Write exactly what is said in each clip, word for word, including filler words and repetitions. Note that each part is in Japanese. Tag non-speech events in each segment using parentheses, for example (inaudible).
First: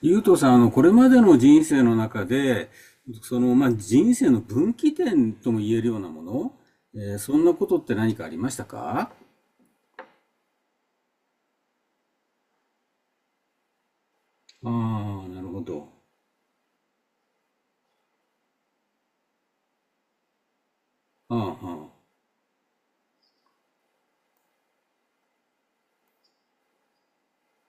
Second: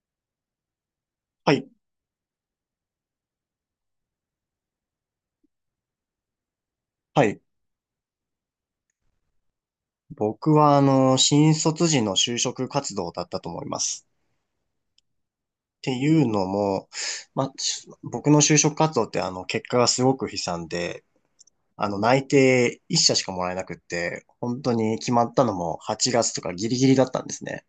ゆうとさん、あの、これまでのは人い。生の中で、その、まあ、人生の分岐点とも言えるようなもの、えーはそい。んなことって何かありましたか？僕は、あの、新卒時の就職活動だったと思います。ああ、なるほっど。ていうのも、まあ、し僕の就職活動って、あの、結果がすごく悲惨で、あああ、あの、あ、内定いっしゃ社しかもらえなくって、本当に決まったのもはちがつとかギリギリだったんですね。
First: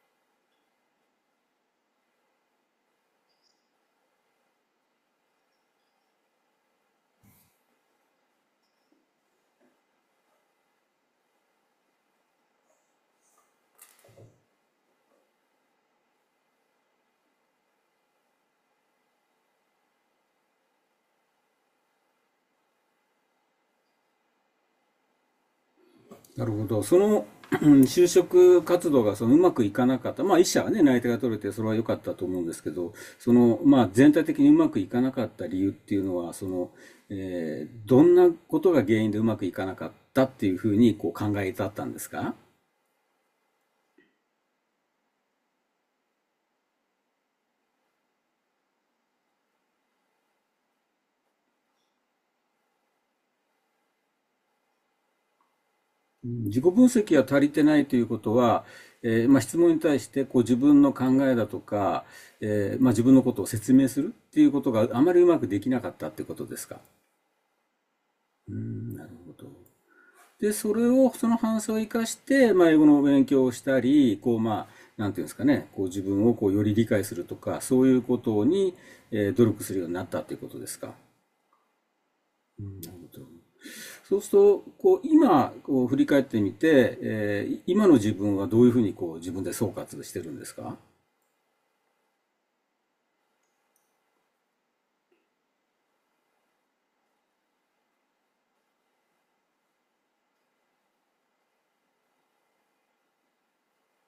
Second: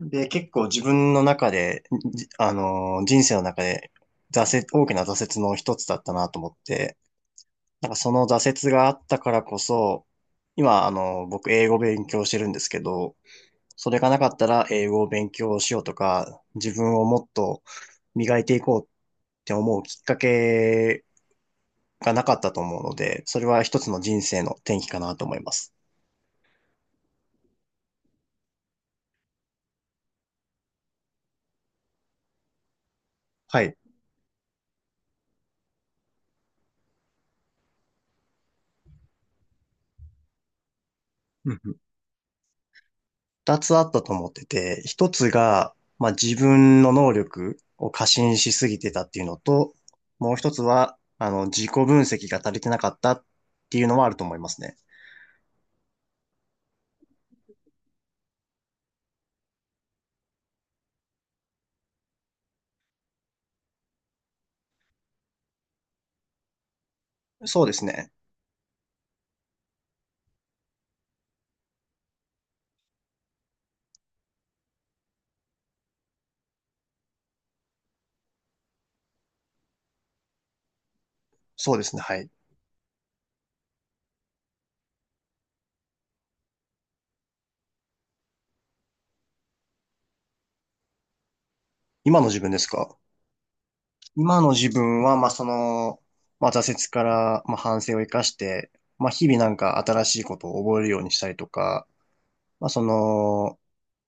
で、結構自分の中で、じあの、人生の中で、挫折、大きな挫折の一つだったなと思って、なんかその挫折があったからこそ、今、あの、僕英語勉強してるんですけど、それがなかったら英語を勉強しようとか、自分をもっと磨いていこうって思うきっかけがなかったと思うので、それは一つの人生の転機かなと思います。なるほど。その、うん、就職活動がそのうまくいかなかった。まあ、一社はね、内定が取れて、それは良かったと思うんですけど、その、はい。まあ、全体的にうまくいかなかった理由っていうのは、その、えーどんなことが原因でうまくいかなかったっていうふうに、こう、考えうんたうっん。たんですか？二つあったと思ってて、一つが、まあ、自分の能力を過信しすぎてたっていうのと、もう一つは、あの、自己分析が足りてなかったっていうのはあると思いますね。自己分析が足りてないということは、えーまあ、質問に対してこう自分の考えだとか、えーまあ、自分のことを説明するっていうことがあまりうまくできなかったってことですか？そうですね。うーん、なるほど。で、それを、その反省を生かして、まあ、英語の勉強をしたり、こう、まあ、なんていうんですかね、こう自分をこうより理解するとか、そういうことに、えー努力するようになったということですか？そうですね。はい。うん、なるほど。そうすると、こう、今、こう、振り返ってみて、えー今の自分はどういうふうに、こう、自分で総括してるんですか？今の自分ですか？今の自分は、まあ、その、まあ、挫折から、まあ、反省を生かして、まあ、日々なんか新しいことを覚えるようにしたりとか、まあ、その、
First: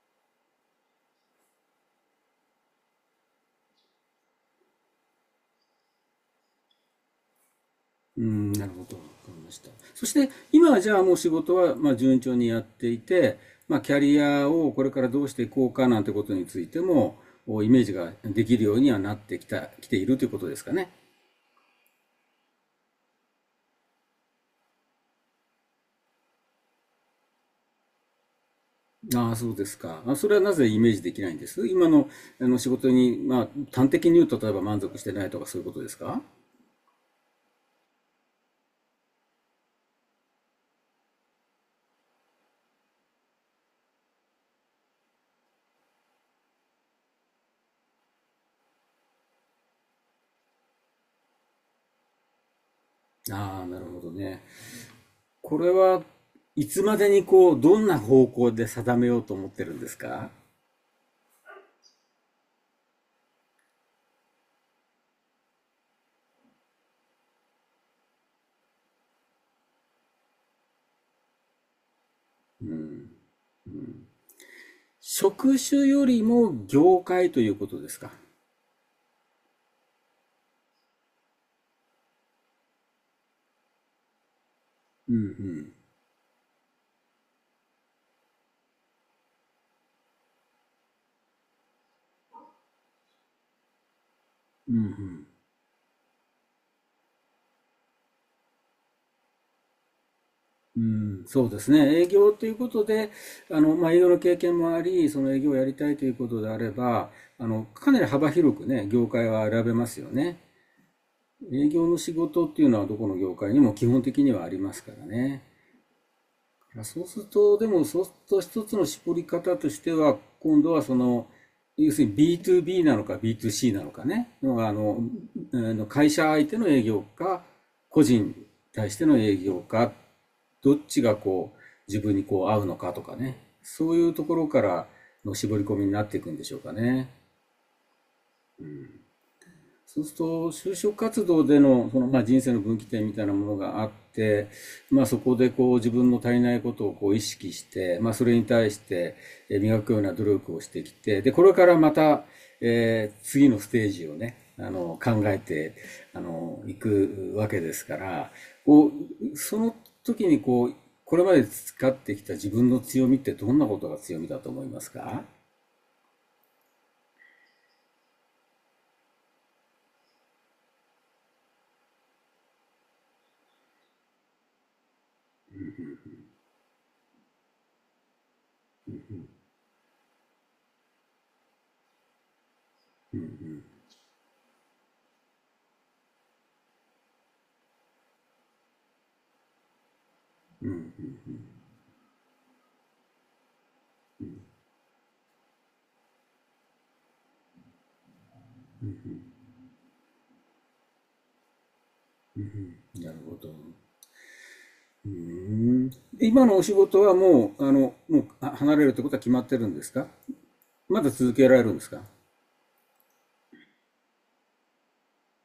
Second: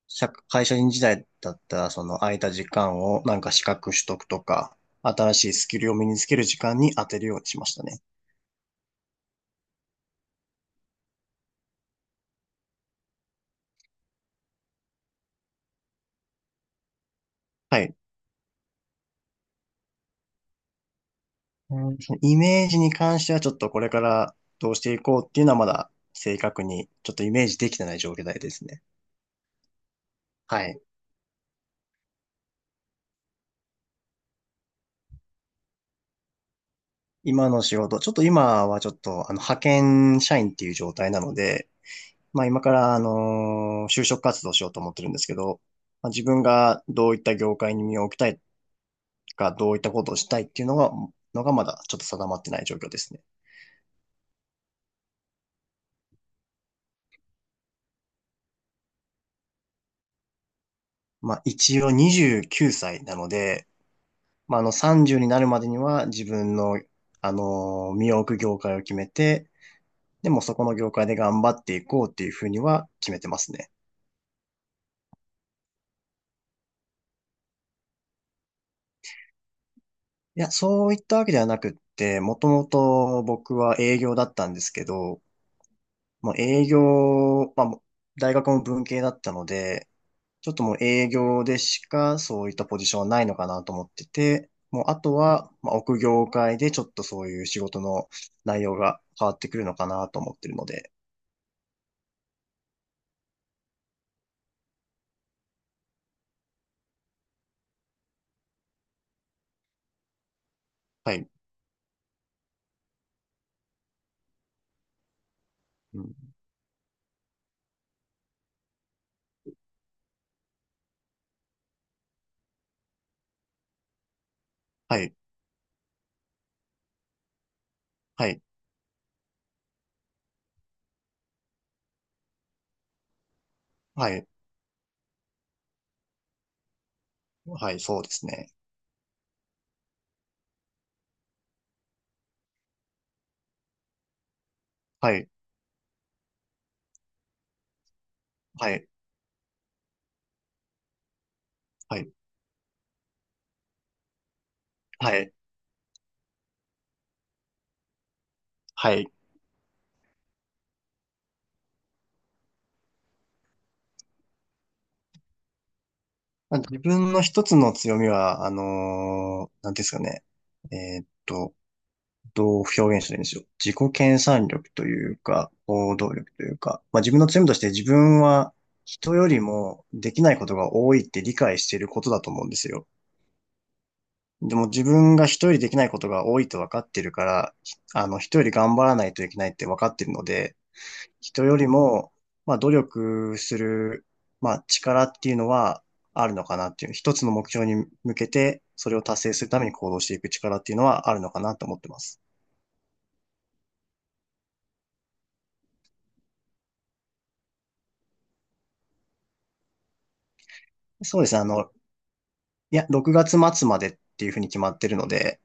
社会社員時代だったら、その空いた時間をなんか資格取得とか、新しいスキルを身につける時間に当てるようにしましたね。うん、なるほど。わかりました。そして、今はじゃあもう仕事は、まあ、順調にやっていて、まあ、キャリアをこれからどうしていこうかなんてことについても、おイメはージい。ができるようにはなってきた、きているということですかね？うん、そのイメージに関してはちょっとこれからどうしていこうっていうのはまだ正確にちょっとイメージできてない状態ですね。ああ、そうですか。あ、それはなはぜイい。メージできないんです今の、あの仕事に、まあ、端的に言うと、例えば満足してないとかそういうことですか？今の仕事、ちょっと今はちょっと、あの、派遣社員っていう状態なので、まあ今から、あのー就職活動しようと思ってるんですけど、まあ、自分がどういった業界に身を置きたいか、どういったことをしたいっていうのが、のがまだちょっと定まってない状況ですね。ああ、なるほどね。これはいつまでにこう、どんな方向で定めようと思ってるんですか？まあ一応にじゅうきゅうさいなので、まああのさんじゅうになるまでには自分の、あのー身を置く業界を決めて、でもそこの業界で頑張っていこうっていうふうには決めてますね。職種よりも業界ということですか？いや、そういったわけではなくって、もともと僕は営業だったんですけうんうど、ん。もう営業、まあ、もう大学も文系だったので、ちょっともう営業でしかそういったポジションはないのかなと思ってて、うんうもうあとん。は、まあ、奥業界でちょっとそういう仕事の内容が変わってくるのかなと思ってるのうで、ん、そうですね。営業ということで、あの、まあ、営業の経験もあり、その営業をやりたいということであれば、あの、かなり幅広くね、業界は選べますよね。はい、営業の仕事っていうのはどこの業界にも基本的にはありますからね。うん、まあそうすると、でもそうすると、一つの絞り方としては、今度はその、要するに ビーツービー なのか ビーツーシー なのかね、のがあはの、い、あの会社相手の営業か、個人はにい、対しての営業か、どっちがこう、自分にこう合うのかとかね、そういはうとい、ころからの絞り込みになっていくんでしょうかね？はい、そうですね。そうすると、就職活動での、その、まあ、人生の分岐点みたいなものがあって、まあ、はそい、こでこう自分の足りないことをこう意識して、まあ、それに対はしい、てえー磨くような努力をしてきて、で、これからまはい、た、えー次のステージをね、あの、は考い、えて、あの、いくわけですから、こはい。う、その時にこう、これまで培ってきた自分の強みってどんなことが強みだと思いますか？まあ自分の一つの強みは、あのーなんていうんですかね。えーっと、どう表現したらいいんでしょう。自己研鑽力というか、行動力というか、まあ自分の強みとして自分は人よりもできないことが多いって理解していることだと思うんですよ。でも自分が人よりできないことが多いと分かってるから、あの、人より頑張らないといけないって分かってるので、うん。人よりも、まあ、努力する、まあ、力っていうのはあるのかなっていう、一つの目標に向けて、それを達成するために行動していく力っていうのはあるのかなと思ってます。なるほど。うん、今のお仕事はもう、あの、もうあ離れるってことは決まってるんですか？まだそうで続すね、あけられの、るんですか？いや、ろくがつ末までっていうふうに決まってるので、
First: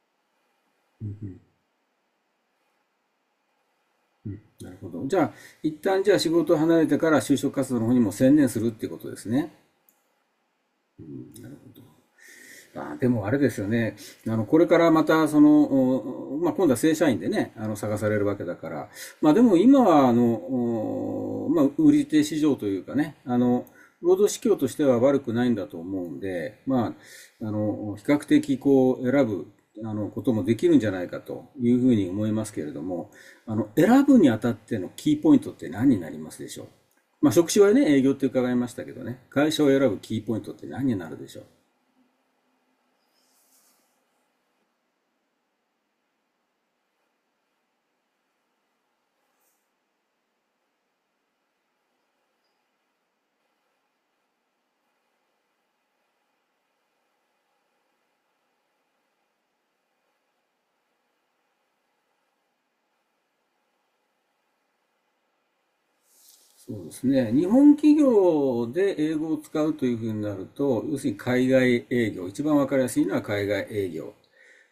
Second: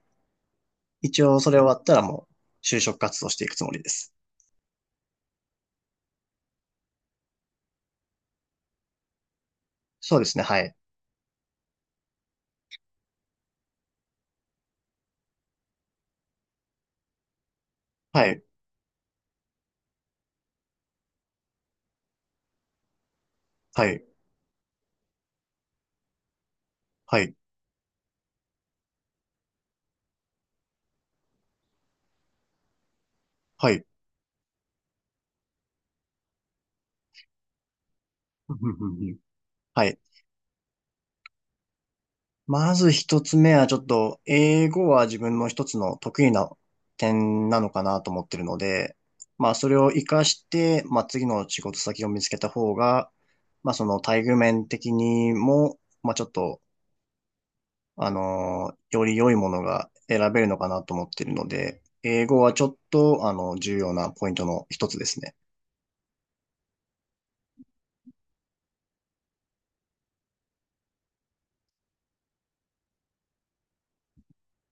一応それ終わったらもう就職活動していくつもりです。なるほど。じゃあ、一旦じゃあ仕事を離れてから就職活動の方にも専念するっていうことですね。そうですね、はい。まあ、でもあれですよね。あの、これからまた、その、まあ、今度は正社員でね、あの、探されるはわい、けだから。まあ、でも今は、あの、まあ、売り手市場というかね、あの、はい、労働市況としては悪くないんだと思うんで、まはい、あ、あの、比較的こう、選ぶ、あの、こともできるんじゃないかというふうに思いますけれども、あの、はい。選ぶにあたってのキーポイントって何になりますでしょう？まあ、職種はね、営業って伺ういんまうしんたけうどんうん。ね、会社を選はぶい。キーポイントって何になるでしょう？まず一つ目はちょっと、英語は自分の一つの得意な点なのかなと思ってるので、まあそれを活かして、まあ次の仕事先を見つけた方が、まあその待遇面的にも、まあちょっと、あのーより良いものが選べるのかなと思ってるので、英語はちょっと、あの、重要なポイントの一つですね。そうですね。日本企業で英語を使うというふうになると、要するに海外営業、一番わかりやすいのは海外営業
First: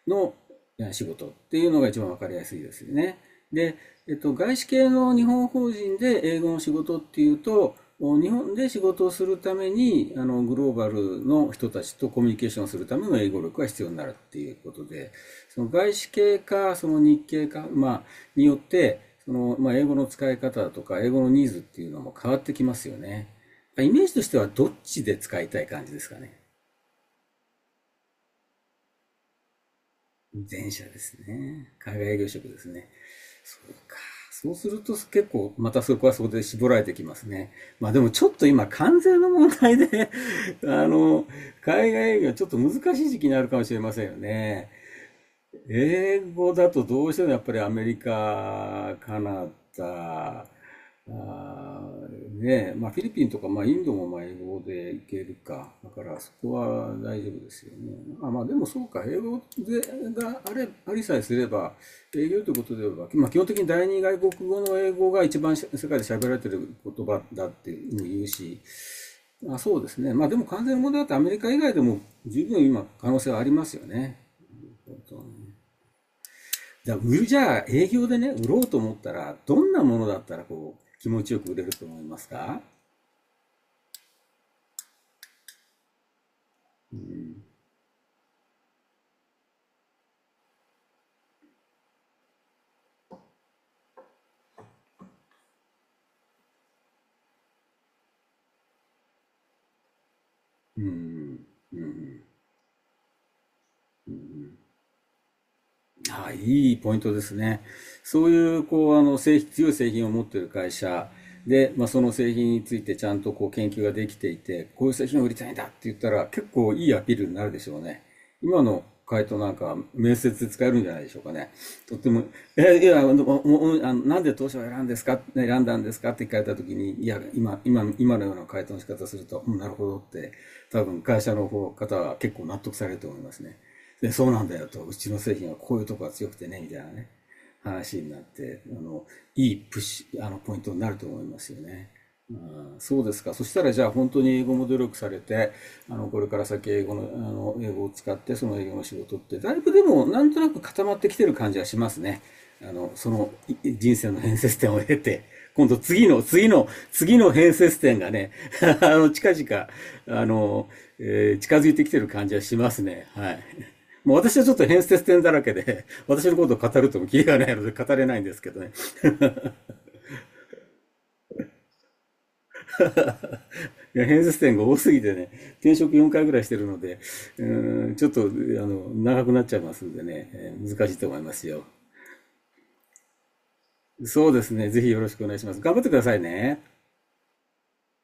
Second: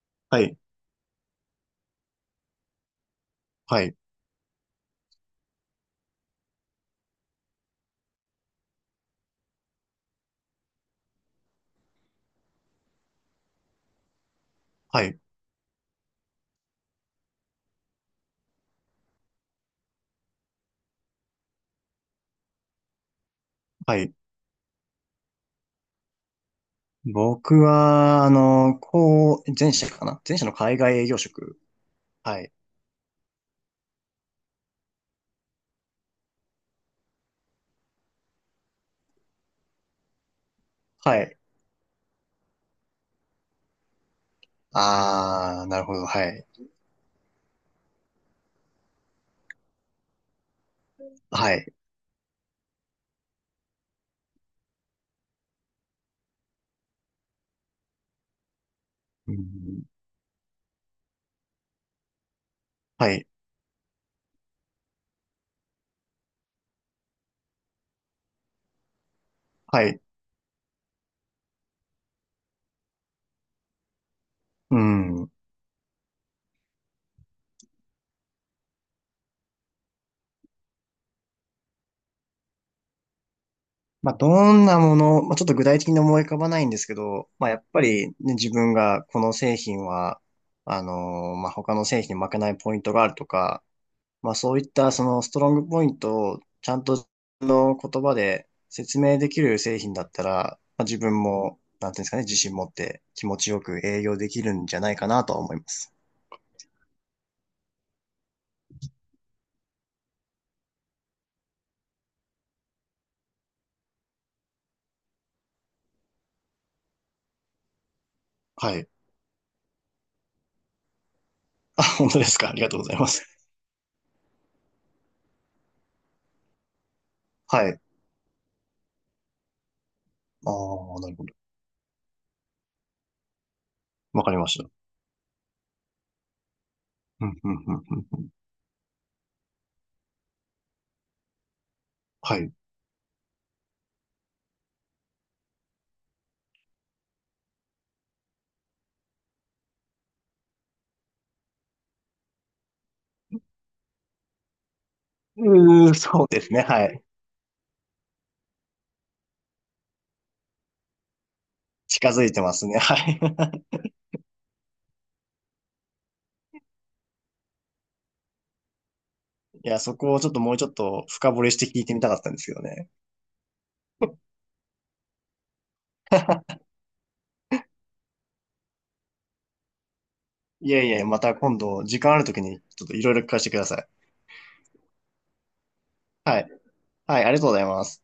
のはい、仕事っていうのが一番分かりやすいですよね。で、はい、えっと、外資系の日本法人で英語の仕事っていうと、お日本で仕事をするためにあのグローバルの人たちとコミュニケーションするための英語力が必要になるっていうことはで、い、その外資系かその日系か、まあ、によってその、まあ、英語の使い方とか英語のニーズっていうのも変わってきますよね？イはメーい。ジとしてはどっちで使いたい感じですかね？僕は、あの、こう、前者かな前者の前海者外で営す業職。ね。海外営業は職い。ですね。そうか。そうすると結構またそこはそこで絞られてきますね。まあでもちょっと今関税の問題で (laughs) あはの、い。海外営業はちょっと難しい時期になるかもしれませんよね。ああ、なるほど。英はい。語だとどうしてもやっぱりアメリカ、カナダ、あはい。ーねえ、まあフィリピンとか、まあインドもまあ英語でいけるか。だからそこは大丈夫ですよね。まあまあでもそうか。英う語でん、があれ、ありさえすれば、英語ということでは、はい。まあ基本的に第二外国語の英語が一番世界で喋られてる言葉だっていうふうに言うし、まあ、そはうですい。ね。まあでも完全な問題だってアメリカ以外でも十分今可能性はありますよね。うん。じゃあ、売る、じゃあ、営業でね、売ろうと思ったら、どんなものだったら、こう、気持ちよく売れると思いますか？まあ、どんなもの、まあ、ちょっと具体的に思い浮かばないんですけど、まあ、やっぱり、ね、自分がこの製品は、あのーまあ、他の製品に負けないポイントがあるとか、まあ、そういったそのストロングポイントをちゃんとの言葉で説明できる製品だったら、うまあ、自分ん。も、なんていうんですかね、自信持って気持ちよく営業できるんじゃないかなとは思います。はい、いいポイントですね。そういう、こう、あの、製品、強い製品を持っている会社で、まあ、その製品についてちゃんとこう研究ができていて、こういう製品を売りたいんだって言ったら、結構いいアピールになるでしょうね。今はのい。回答なんか、面接で使えるんじゃないでしょうかね。あ、とって本当も、ですか。ありがえ、とういござや、いあまのす。おおあのなんで当社を選んですか、ね選んだんですかって聞かれたときに、いや、今、はい。今、今のような回答の仕方をすると、うん、なるほどって、あ多あ、分なる会ほど。社の方、方は結構納得されると思いますね。で、わそうかりなんまだしよた。と、うちの製品はこういうとこが強くてね、みたいなね、うん、うん、うん、話になっうん。て、あの、いいプッシュ、あの、ポイントになると思いますよね。うはい。ん、そうですか。そしたら、じゃあ本当に英語も努力されて、あの、これから先英語の、あの、英語を使って、その英語の仕事って、だいぶでも、なんとなく固まってきてる感じはしますね。あの、そのい人生の変節点を経て、今度うー、次の、そうで次すね。の、はい。次の変節点がね、(laughs) あの、近々、あの、えー近づいてきてる近づ感いじはてましすまね。すはね。い。(laughs) はい。もう私はちょっと変節点だらけで、(laughs) 私のことを語るともキリがないので語れないんですけどね。いや、そこをちょっともうちょっと深掘りして聞いてみたかったんですけどね。いや、変節 (laughs) 点が多すぎてね、転職よんかいぐらいしてるので、うん、ちょっと、あの、長くなっちゃいますんでね。いや難いしいや、と思まいまたす今よ。度時間あるときにちょっといろいろ聞かせてください。そうですね。ぜひよろしくお願いします。頑張ってくださいはい。ね。はい、ありがとうございます。